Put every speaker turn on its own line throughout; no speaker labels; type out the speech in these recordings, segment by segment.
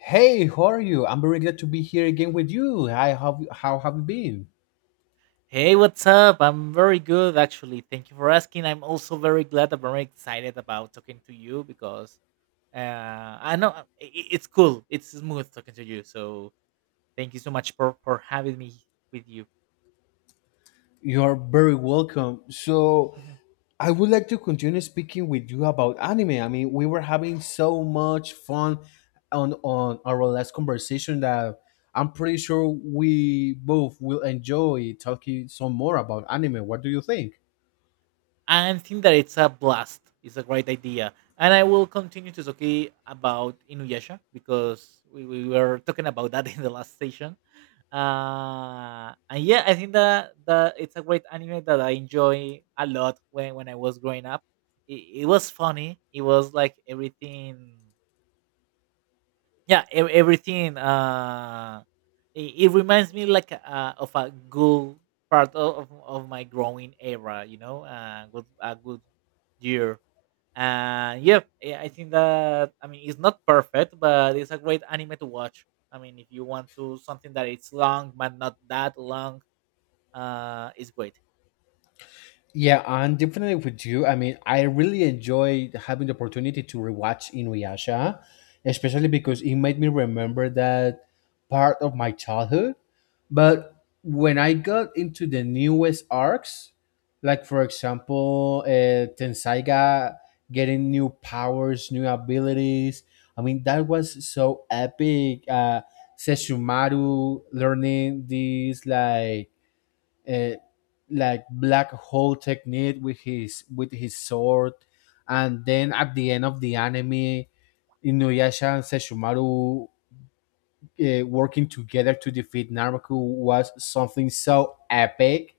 Hey, how are you? I'm very glad to be here again with you. Hi, how have you been?
Hey, what's up? I'm very good, actually. Thank you for asking. I'm also very glad. I'm very excited about talking to you because I know it's cool. It's smooth talking to you. So thank you so much for having me with you.
You're very welcome. So, I would like to continue speaking with you about anime. I mean, we were having so much fun on our last conversation that I'm pretty sure we both will enjoy talking some more about anime. What do you think?
And think that it's a blast. It's a great idea, and I will continue to talk about Inuyasha because we were talking about that in the last session. And yeah, I think that it's a great anime that I enjoy a lot when I was growing up. It was funny. It was like everything it reminds me like of a good part of my growing era, you know, good, a good year. And yeah, I think that, I mean, it's not perfect, but it's a great anime to watch. I mean, if you want to something that it's long but not that long, it's great.
Yeah, I'm definitely with you. I mean, I really enjoyed having the opportunity to rewatch Inuyasha, especially because it made me remember that part of my childhood. But when I got into the newest arcs, like for example, Tensaiga getting new powers, new abilities, I mean, that was so epic. Seshumaru learning these uh, like black hole technique with his sword, and then at the end of the anime, Inuyasha and Sesshomaru working together to defeat Naraku was something so epic.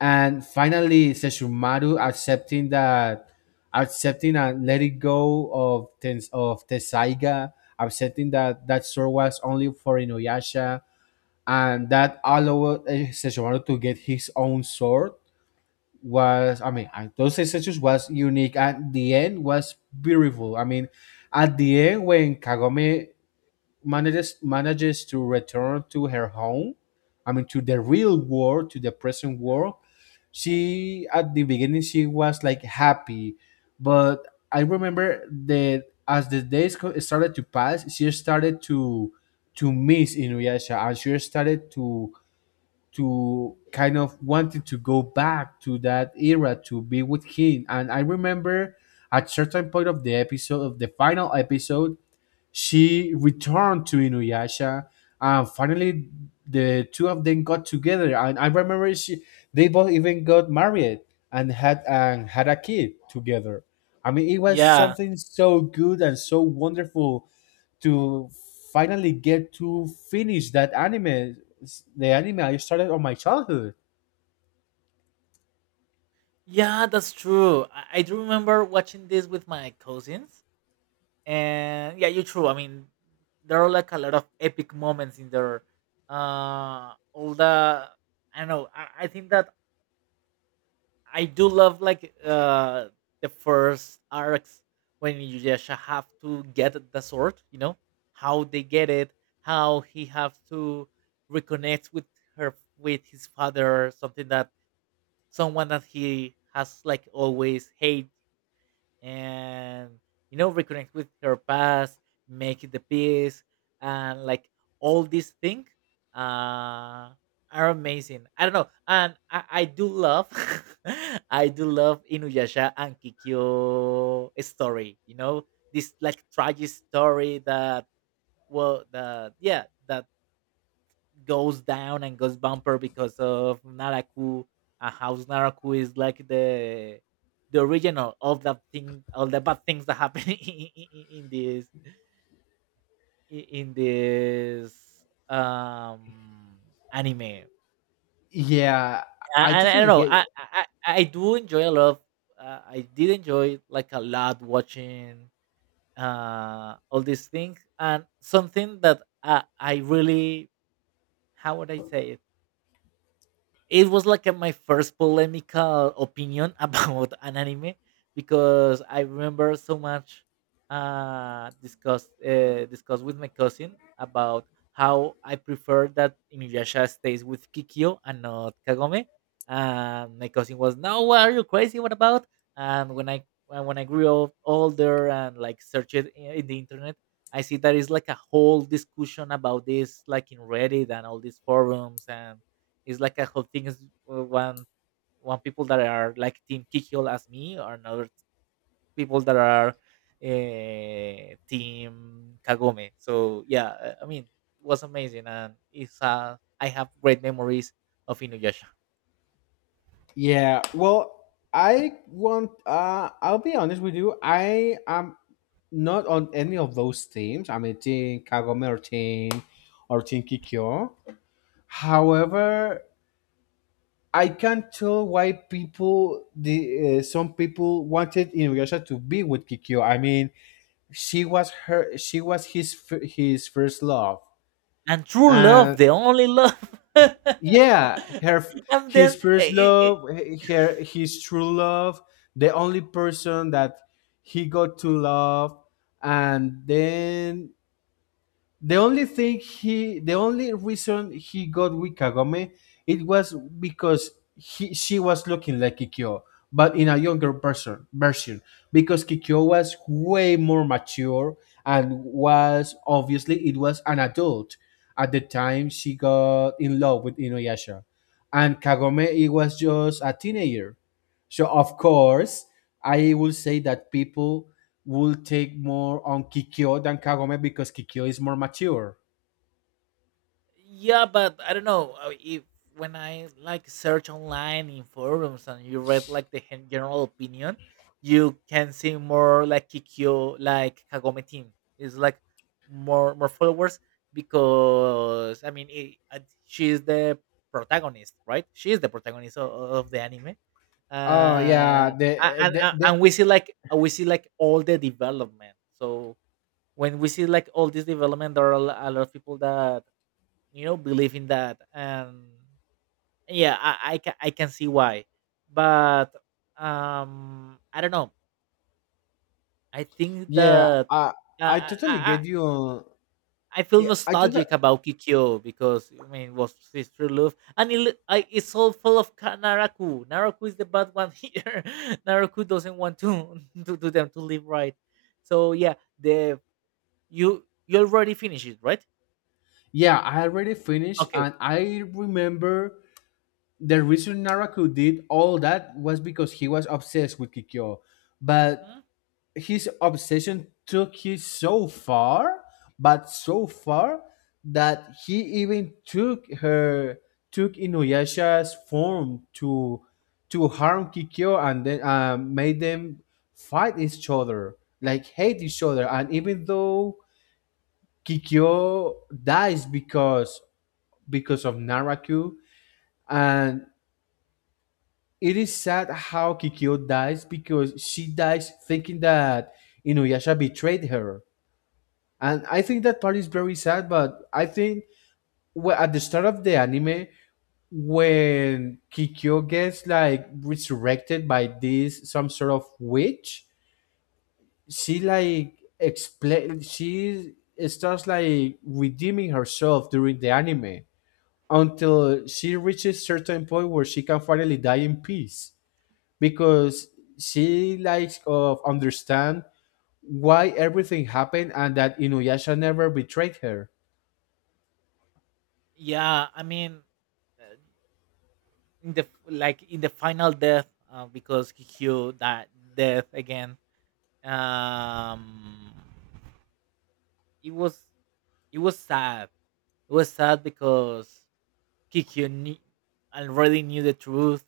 And finally, Sesshomaru accepting that, accepting and letting go of Tens of Tesaiga, accepting that that sword was only for Inuyasha, and that allowed Sesshomaru to get his own sword was I mean, those executions was unique. At the end was beautiful. I mean, at the end when Kagome manages to return to her home, I mean to the real world, to the present world, she at the beginning she was like happy, but I remember that as the days started to pass she started to miss Inuyasha, and she started to kind of wanted to go back to that era to be with him. And I remember at certain point of the episode of the final episode, she returned to Inuyasha, and finally, the two of them got together. And I remember she, they both even got married and had a kid together. I mean, it was
Yeah,
something so good and so wonderful to finally get to finish that anime, the anime I started on my childhood.
yeah, that's true. I do remember watching this with my cousins. And yeah, you're true, I mean, there are like a lot of epic moments in there. All the I don't know, I think that I do love like the first arcs, when you just have to get the sword, you know, how they get it, how he have to reconnect with her, with his father, something that someone that he has like always hated. And, you know, reconnect with her past, make the peace, and like all these things uh are amazing. I don't know. And I do love I do love Inuyasha and Kikyo story, you know, this like tragic story that, well the yeah that goes down and goes bumper because of Naraku. And how Naraku is like the original of all the thing, all the bad things that happen in this in this um anime. And
Yeah, I
I don't
totally
know.
get.
I do enjoy a lot. I did enjoy like a lot watching all these things. And something that I really, how would I say it? It was like a, my first polemical opinion about an anime, because I remember so much discussed with my cousin about how I prefer that Inuyasha stays with Kikyo and not Kagome. And my cousin was, "No, what are you crazy? What about?" And when I grew up older and like searched it in the internet, I see that is like a whole discussion about this, like in Reddit and all these forums. And it's like a whole thing is uh, one one people that are like team Kikyo as me, or another people that are team Kagome. So yeah, I mean, it was amazing, and it's I have great memories of Inuyasha.
Yeah, well, I want. I'll be honest with you. I am not on any of those teams. I mean, Team Kagome or Team Kikyo. However, I can't tell why people, the some people wanted Inuyasha to be with Kikyo. I mean, she was his his first love,
And true love,
and
the only love.
yeah, her
And then
his first love, her his true love, the only person that he got to love, and then the only thing he, the only reason he got with Kagome, it was because he, she was looking like Kikyo, but in a younger person version, because Kikyo was way more mature and was obviously it was an adult at the time she got in love with Inuyasha, and Kagome it was just a teenager. So of course, I will say that people will take more on Kikyo than Kagome because Kikyo is more mature.
yeah, but I don't know, if when I like search online in forums and you read like the hen- general opinion, you can see more like Kikyo, like Kagome team. It's like more followers, because I mean it, she the protagonist, right? She is the protagonist of the anime.
Oh yeah,
uh,
the the,
and
the
we see like all the development. So when we see like all this development, there are a lot of people that, you know, believe in that. And yeah, I can see why, but I don't know, I think
Yeah,
that uh,
I
I, I
totally get
i
you.
I feel
Yeah, I just.
nostalgic about Kikyo, because I mean, it was his true love. And it, it's all full of Naraku. Naraku is the bad one here. Naraku doesn't want to to them to live, right? So yeah, the you you already finished it, right?
Yeah, I already finished,
Okay.
and I remember the reason Naraku did all that was because he was obsessed with Kikyo. But
Mhm.
his obsession took you so far, but so far that he even took her took Inuyasha's form to harm Kikyo and then made them fight each other, like hate each other. And even though Kikyo dies because of Naraku, and it is sad how Kikyo dies because she dies thinking that Inuyasha betrayed her, and I think that part is very sad. But I think at the start of the anime, when Kikyo gets like resurrected by this some sort of witch, she starts like redeeming herself during the anime until she reaches certain point where she can finally die in peace because she likes of understand why everything happened and that Inuyasha never betrayed her.
Yeah, I mean, in the like in the final death, because Kikyo that death again. Um, it was, it was sad. It was sad because Kikyo knew, already knew the truth,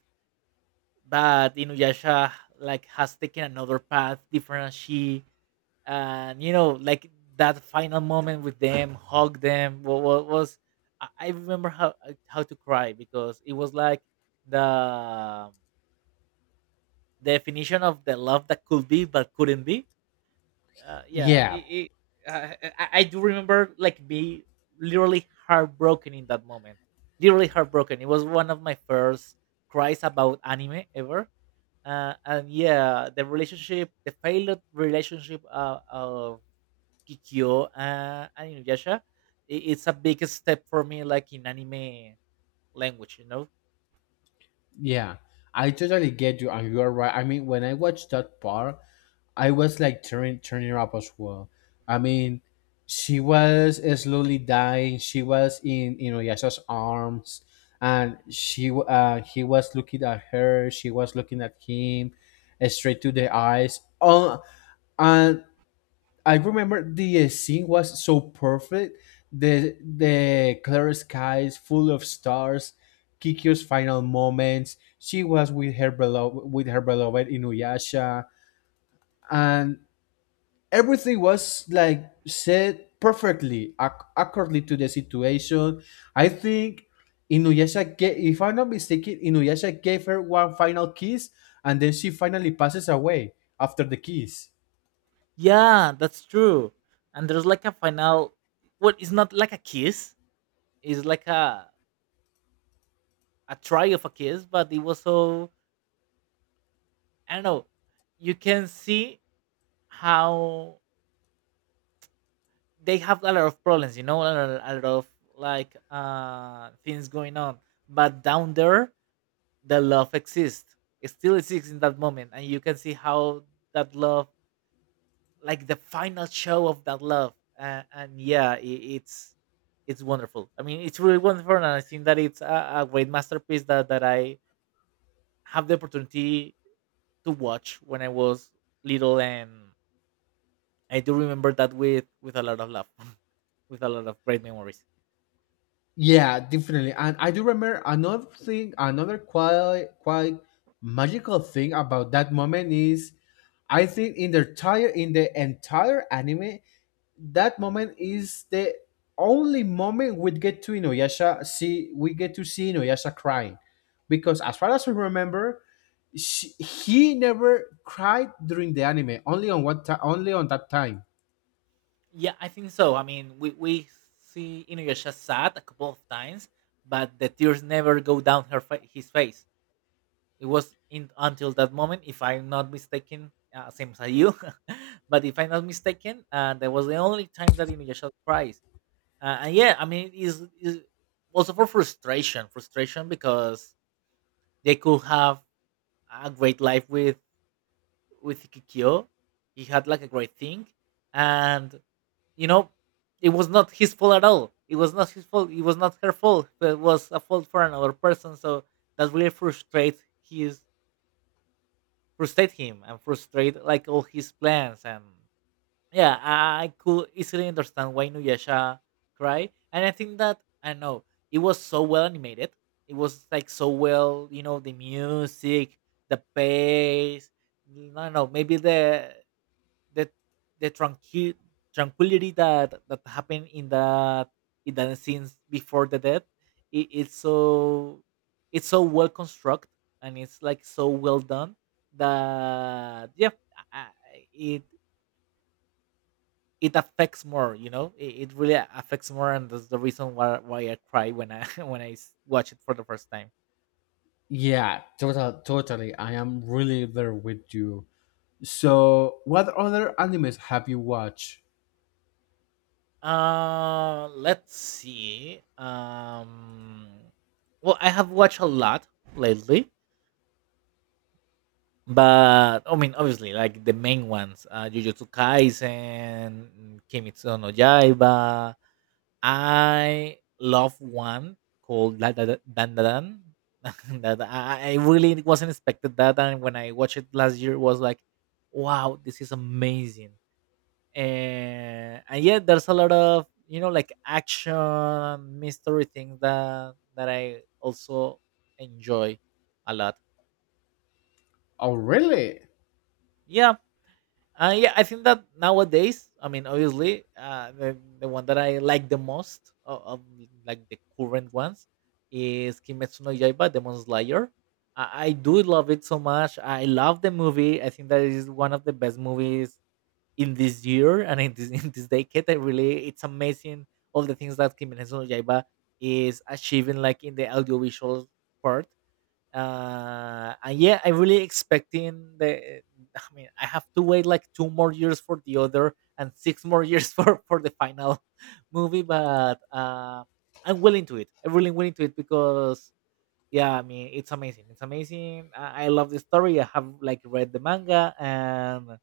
but Inuyasha like has taken another path different as she. And you know, like that final moment with them, hug them. What was, I remember how to cry, because it was like the definition of the love that could be but couldn't be. Uh, yeah,
Yeah,
it, it, I do remember like be literally heartbroken in that moment. Literally heartbroken. It was one of my first cries about anime ever. And yeah, the relationship, the failed relationship of Kikyo and Inuyasha, I it's a big step for me, like in anime language, you know?
yeah, I totally get you, and you are right. I mean, when I watched that part, I was like turning up as well. I mean, she was slowly dying. She was in you know Yasha's arms, and he was looking at her. She was looking at him, straight to the eyes. Oh, and I remember the scene was so perfect. The clear skies, full of stars, Kikyo's final moments. She was with her beloved Inuyasha, and everything was like said perfectly, accurately to the situation. I think Inuyasha, if I'm not mistaken, Inuyasha gave her one final kiss, and then she finally passes away after the kiss.
Yeah, that's true. And there's like a final, well, it's not like a kiss. It's like a try of a kiss, but it was so, I don't know. You can see how they have a lot of problems, you know, a lot of like things going on. But down there, the love exists. It still exists in that moment, and you can see how that love, like the final show of that love. And yeah, I it's wonderful. I mean, it's really wonderful. And I think that it's a great masterpiece that I have the opportunity to watch when I was little. And I do remember that with a lot of love, with a lot of great memories.
Yeah, definitely. And I do remember another thing, another quite magical thing about that moment is I think in the entire anime, that moment is the only moment we get to Inuyasha see we get to see Inuyasha crying. Because as far as we remember, he never cried during the anime, only on only on that time.
Yeah, I think so. I mean, we see Inuyasha sad a couple of times, but the tears never go down his face. It was in until that moment, if I'm not mistaken, same as you. But if I'm not mistaken, that was the only time that Inuyasha cries. And yeah, I mean, it's also for frustration, frustration, because they could have a great life with Kikyo. He had like a great thing, and, you know, it was not his fault at all. It was not his fault. It was not her fault. But it was a fault for another person. So that really frustrates his, frustrate him, and frustrate like all his plans. And yeah, I could easily understand why Nuyasha cried. And I think that, I don't know, it was so well animated. It was like so well, you know, the music, the pace. I don't know, maybe the the tranquility that that happened in that, in the scenes before the death. It's so, it's so well constructed, and it's like so well done that, yeah, I, I- it it affects more, you know, it really affects more. And that's the reason why I cry when I when I watch it for the first time.
Yeah, totally. I am really there with you. So, what other animes have you watched?
Let's see, well, I have watched a lot lately, but I mean, obviously, like the main ones, Jujutsu Kaisen, Kimetsu no Yaiba. I love one called Dan Da Dan. That I really wasn't expected that. And when I watched it last year, it was like, wow, this is amazing. And yeah, there's a lot of, you know, like action, mystery things that that I also enjoy a lot.
Oh, really?
Yeah. Yeah, I think that nowadays, I mean, obviously, the one that I like the most of like the current ones is Kimetsu no Yaiba, Demon Slayer. I do love it so much. I love the movie. I think that it is one of the best movies in this year and in this in this decade. I really, it's amazing all the things that Kimetsu no Yaiba is achieving, like in the audiovisual part. And yeah, I'm really expecting the, I mean, I have to wait like two more years for the other and six more years for the final movie. But I'm willing to it. I'm really willing to it, because yeah, I mean, it's amazing, it's amazing. I love the story. I have like read the manga, and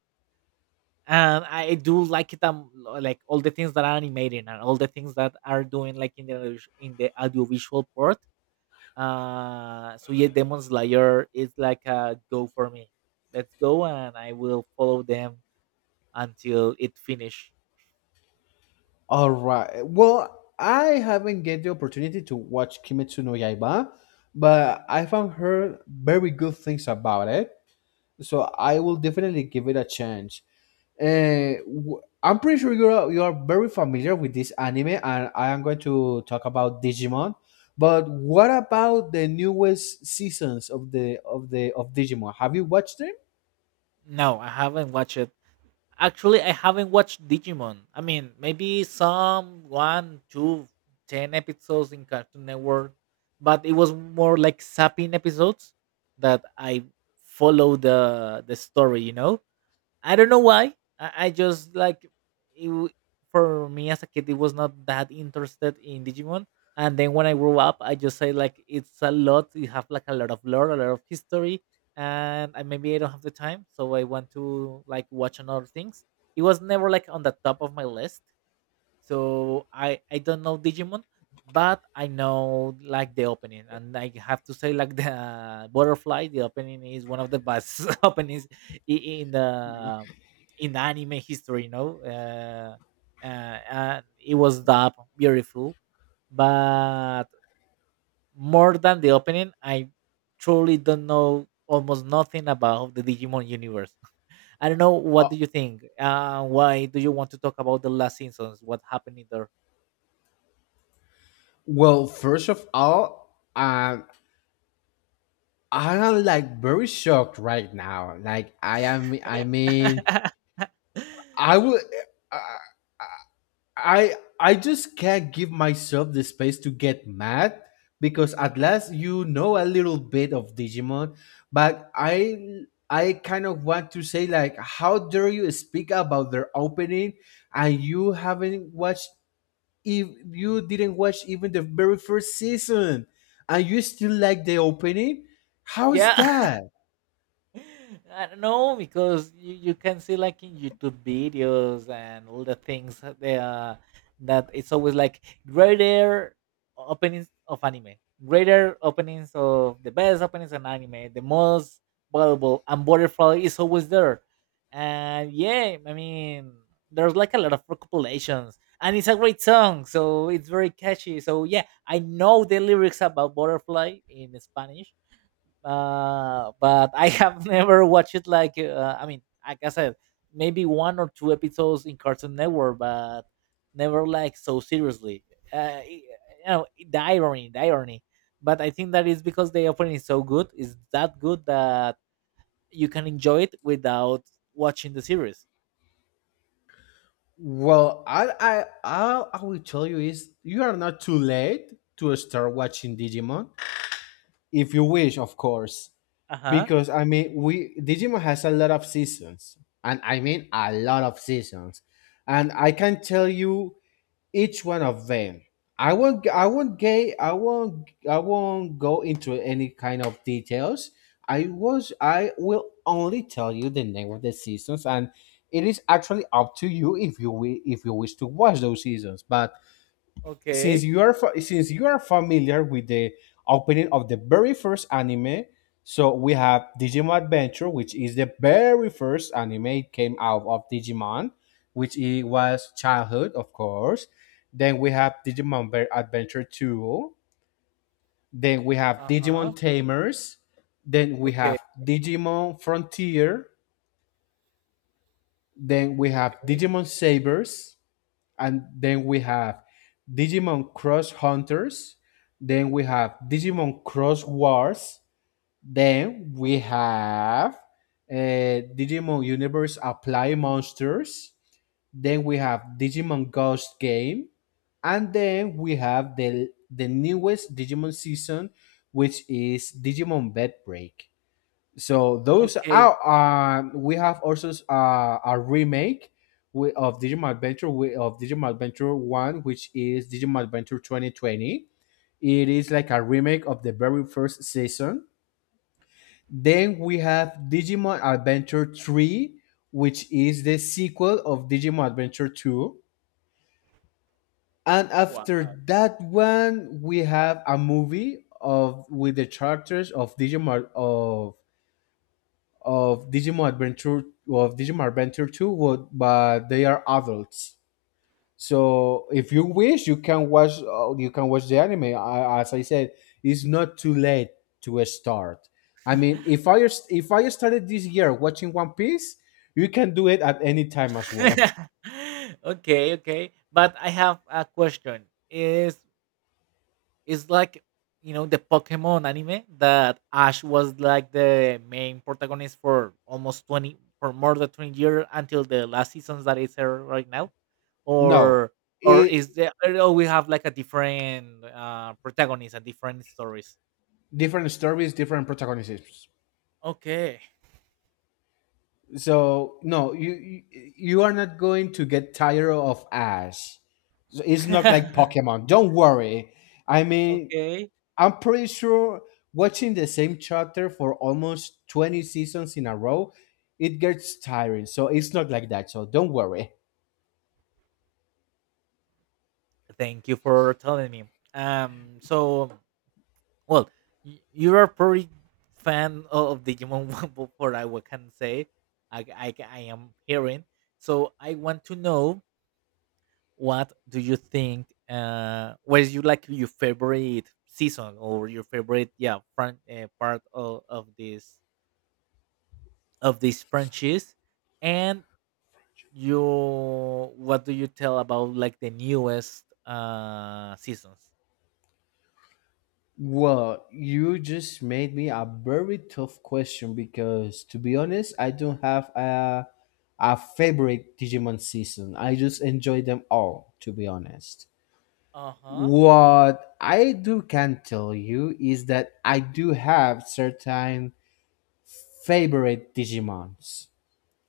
I do like it. Like all the things that are animating and all the things that are doing, like in the in the audiovisual part. So yeah, Demon Slayer is like a go for me. Let's go, and I will follow them until it finish.
All right. Well, I haven't get the opportunity to watch Kimetsu no Yaiba, but I found her very good things about it. So I will definitely give it a chance. And I'm pretty sure you are very familiar with this anime, and I am going to talk about Digimon. But what about the newest seasons of the of the of Digimon? Have you watched them?
No, I haven't watched it. Actually, I haven't watched Digimon. I mean, maybe some one, two, ten episodes in Cartoon Network, but it was more like sapping episodes that I follow the story. You know, I don't know why. I just like it, for me as a kid, it was not that interested in Digimon. And then when I grew up, I just say like it's a lot. You have like a lot of lore, a lot of history, and maybe I don't have the time, so I want to like watch on other things. It was never like on the top of my list, so I don't know Digimon, but I know like the opening, and I have to say like the butterfly. The opening is one of the best openings in the in the anime history. And it was dubbed beautiful, but more than the opening, I truly don't know almost nothing about the Digimon universe. I don't know. What do you think? Why do you want to talk about the last seasons? What happened in there?
Well, first of all, I am like very shocked right now. Like I am. I mean, I would. I just can't give myself the space to get mad because at last you know a little bit of Digimon, but I kind of want to say like, how dare you speak about their opening and you haven't watched if you didn't watch even the very first season and you still like the opening? How's
Yeah.
that?
I don't know because you can see like in YouTube videos and all the things that they are that it's always like greater openings of anime, greater openings, of the best openings in anime, the most valuable, and butterfly is always there. And there's like a lot of recompilations and it's a great song, so it's very catchy. So yeah, I know the lyrics about butterfly in Spanish. But I have never watched it. Like I said, maybe one or two episodes in Cartoon Network, but never like so seriously. Uh, y- you know, the irony, the irony. But I think that is because the opening is so good, is that good, that you can enjoy it without watching the series.
Well, I will tell you is you are not too late to start watching Digimon if you wish, of course.
Uh huh.
Because I mean, we Digimon has a lot of seasons, and I mean a lot of seasons. And I can tell you each one of them. I won't. I won't gay. I won't. I won't go into any kind of details. I was. I will only tell you the name of the seasons, and it is actually up to you if if you wish to watch those seasons. But since
Okay.
you are since you are familiar with the opening of the very first anime, so we have Digimon Adventure, which is the very first anime it came out of Digimon, which it was childhood of course. Then we have Adventure 2, then we have
Uh huh.
Digimon Tamers, then we
Okay.
have Digimon Frontier, then we have Digimon Sabers, and then we have Digimon Cross Hunters, then we have Digimon Cross Wars, then we have Digimon Universe Apply Monsters, then we have Digimon Ghost Game, and then we have the newest Digimon season, which is Digimon Bed Break. So those
Okay.
out. We have also a remake of Digimon Adventure One, which is Digimon Adventure 2020. It is like a remake of the very first season. Then we have Digimon Adventure Three, which is the sequel of Digimon Adventure Two. And
Wow.
after that one, we have a movie of with the characters of Digimon Adventure of Digimon Adventure 2 would but they are adults. So if you wish you can watch the anime. I, as I said, it's not too late to start. I mean, if I started this year watching One Piece, you can do it at any time as well.
Okay. Okay. But I have a question. Is It's like you know the Pokemon anime that Ash was like the main protagonist for almost twenty for more than 20 years until the last seasons that is there right now,
No,
or or
it
is there, or we have like a different protagonist and different stories?
different stories, different protagonists.
Okay.
So no, you you are not going to get tired of Ash. So it's not like Pokemon. Don't worry. I mean,
Okay.
I'm pretty sure watching the same chapter for almost 20 seasons in a row, it gets tiring. So it's not like that. So don't worry.
Thank you for telling me. Um, so well you are pretty fan of Digimon, one for I what can say. I am hearing, so I want to know, what do you think, what is you like your favorite season or your favorite, yeah, part of this franchise? And you, what do you tell about like the newest seasons?
Well, you just made me a very tough question because to be honest, I don't have a favorite Digimon season. I just enjoy them all, to be honest.
Uh-huh.
What I do can tell you is that I do have certain favorite Digimons.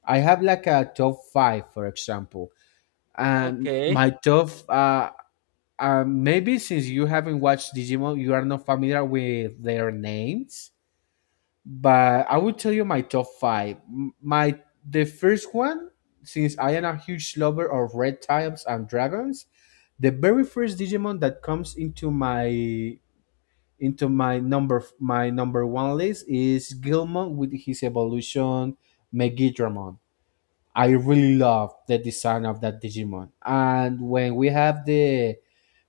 I have like a top five, for example, and
Okay.
my top. Maybe since you haven't watched Digimon, you are not familiar with their names, but I will tell you my top five. My the first one, since I am a huge lover of reptiles and dragons, the very first Digimon that comes into my number one list is Gilmon with his evolution Megidramon. I really love the design of that Digimon. And when we have the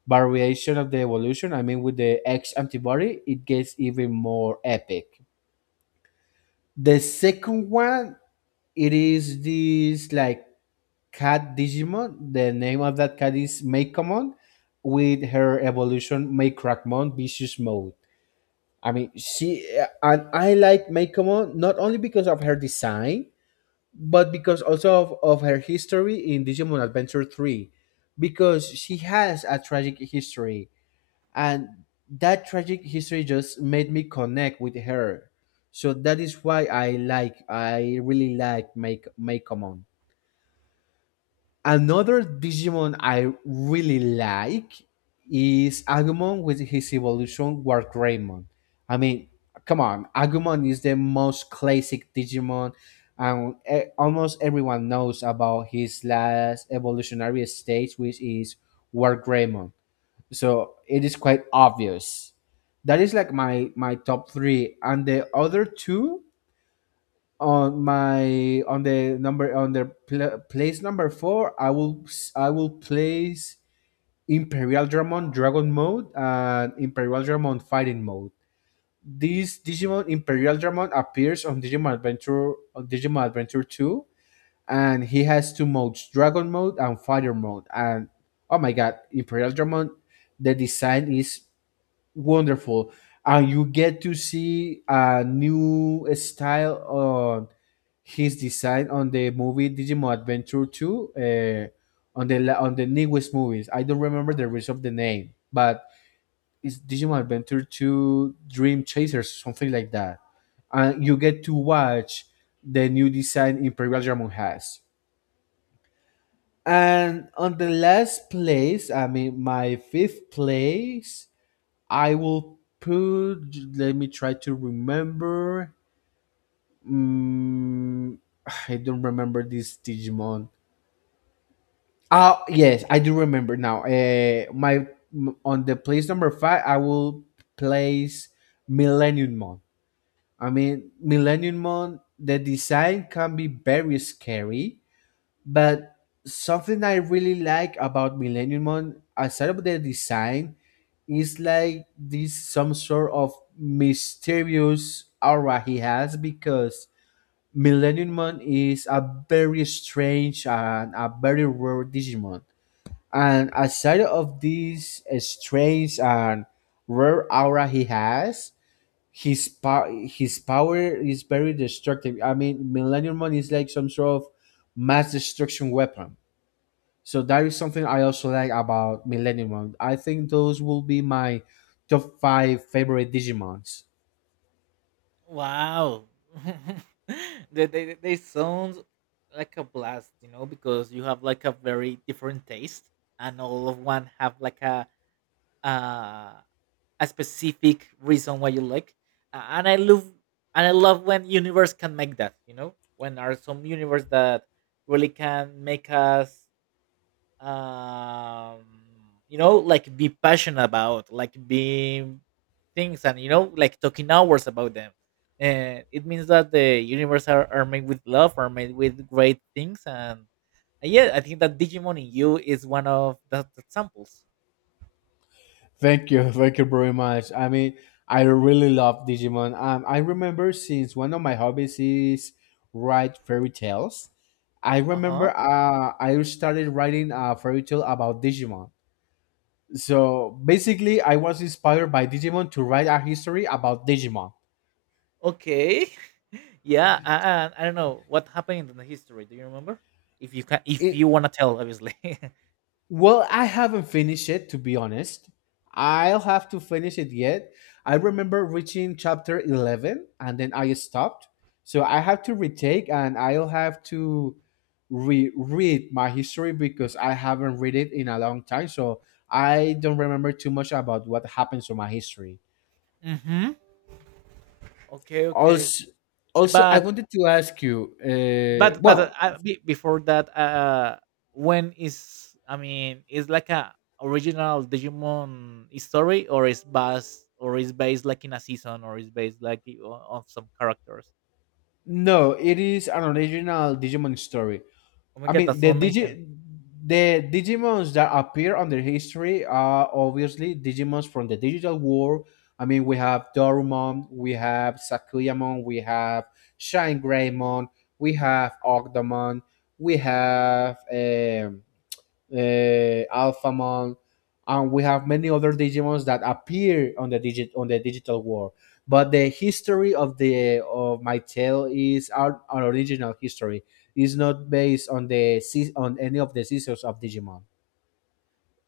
variation of the evolution, I mean with the X antibody, it gets even more epic. The second one, it is this like cat Digimon. The name of that cat is Makeamon with her evolution Make Vicious Mode. I mean, she and I like Meikomo not only because of her design, but because also of her history in Digimon Adventure 3, because she has a tragic history, and that tragic history just made me connect with her. So that is why I really like Make Meikomo. Another Digimon I really like is Agumon with his evolution Wargreymon. I mean, come on, Agumon is the most classic Digimon, and almost everyone knows about his last evolutionary stage, which is Wargreymon. So it is quite obvious. That is like my top three, and the other two on my on the number on the pl- place number four I will place Imperial Dramon Dragon Mode and Imperial Dramon Fighting Mode. This Digimon Imperial Dramon appears on Digimon Adventure 2, and he has two modes, Dragon Mode and Fighter Mode. And oh my god, Imperial Dramon, the design is wonderful, and you get to see a new style on his design on the movie Digimon Adventure 2. On the on the newest movies, I don't remember the rest of the name, but it's Digimon Adventure 2 Dream Chasers, something like that. And you get to watch the new design Imperial Dragon has. And on the last place, I mean my fifth place, I will put. Let me try to remember. Mm, I don't remember this Digimon. Oh yes, I do remember now. My m- On the place number five, I will place Millennium Mon. I mean, Millennium Mon. The design can be very scary. But something I really like about Millennium Mon, aside of the design, is like this, some sort of mysterious aura he has, because Millennium Mon is a very strange and a very rare Digimon. And aside of this strange and rare aura he has, his power is very destructive. I mean, Millennium Mon is like some sort of mass destruction weapon. So that is something I also like about Millennium. I think those will be my top five favorite Digimons.
Wow. They sound like a blast, you know, because you have like a very different taste, and all of one have like uh, a specific reason why you like. A- And I love and I love when universe can make that, you know, when are some universe that really can make us um you know like be passionate about like be things, and you know, like talking hours about them, and it means that the universe are made with love, are made with great things. And Yeah, I think that Digimon in you is one of the examples.
Thank you very much. I mean, I really love Digimon. I remember, since one of my hobbies is write fairy tales. I
Uh-huh.
remember I started writing a fairy tale about Digimon. So basically, I was inspired by Digimon to write a history about Digimon.
Okay. yeah I, I don't know what happened in the history. Do you remember? If you can, if
It
you want to tell, obviously.
Well, I haven't finished it, to be honest. I'll have to finish it yet. I remember reaching chapter 11 and then I stopped. So I have to retake and I'll have to reread my history because I haven't read it in a long time. So I don't remember too much about what happens to my history.
Mm-hmm. Okay, okay.
Also, also I
but
wanted to ask you,
but but uh,
well,
uh, be- before that, when is, I mean, is like a original Digimon story, or is based, like in a season, or is based like of some characters?
no, it is an original Digimon story.
Oh my
I
god,
mean,
that's amazing.
the Digimons that appear on the history are obviously Digimons from the digital world. I mean, we have Dorumon, we have Sakuyamon, we have Shine Greymon, we have Ogdemon, we have Alphamon, and we have many other Digimons that appear on the digital world. But the history of the of my tale is our original history. It's not based on on any of the seasons of Digimon.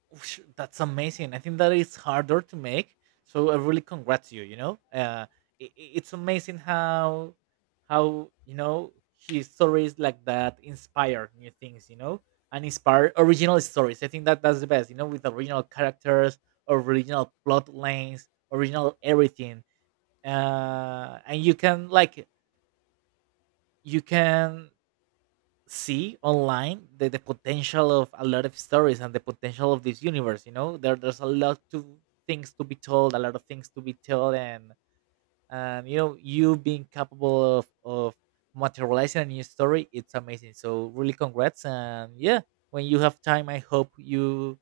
Whoosh, that's amazing. I think that is harder to make. So I really congrats you. You know, it's amazing how you know his stories like that inspire new things. You know, and inspire original stories. I think that that's the best. You know, with original characters, original plot lines, original everything. And you can like you can see online the potential of a lot of stories and the potential of this universe. You know, there's a lot to things to be told, a lot of things to be told. And you know, you being capable of materializing a new story, it's amazing. So really congrats, and yeah, when you have time, I hope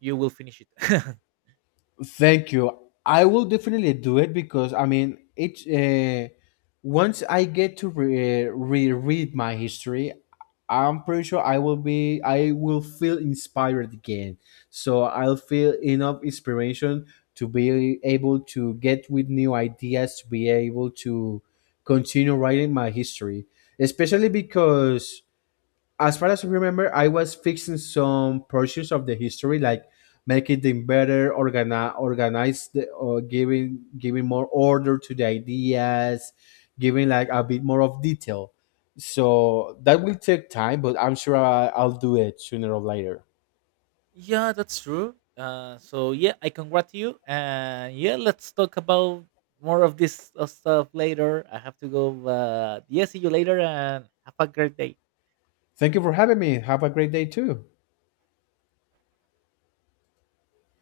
you will finish it.
Thank you. I will definitely do it because I mean, it's once I get to reread my history, I'm pretty sure I will feel inspired again. So I'll feel enough inspiration to be able to get with new ideas, to be able to continue writing my history, especially because, as far as I remember, I was fixing some portions of the history, like making them better, organize the, or giving more order to the ideas, giving like a bit more of detail. So that will take time, but I'm sure I'll do it sooner or later.
Yeah, that's true. Yeah, I congrat you, and yeah, let's talk about more of this stuff later. I have to go. Yeah, see you later, and have a great day.
Thank you for having me. Have a great day too.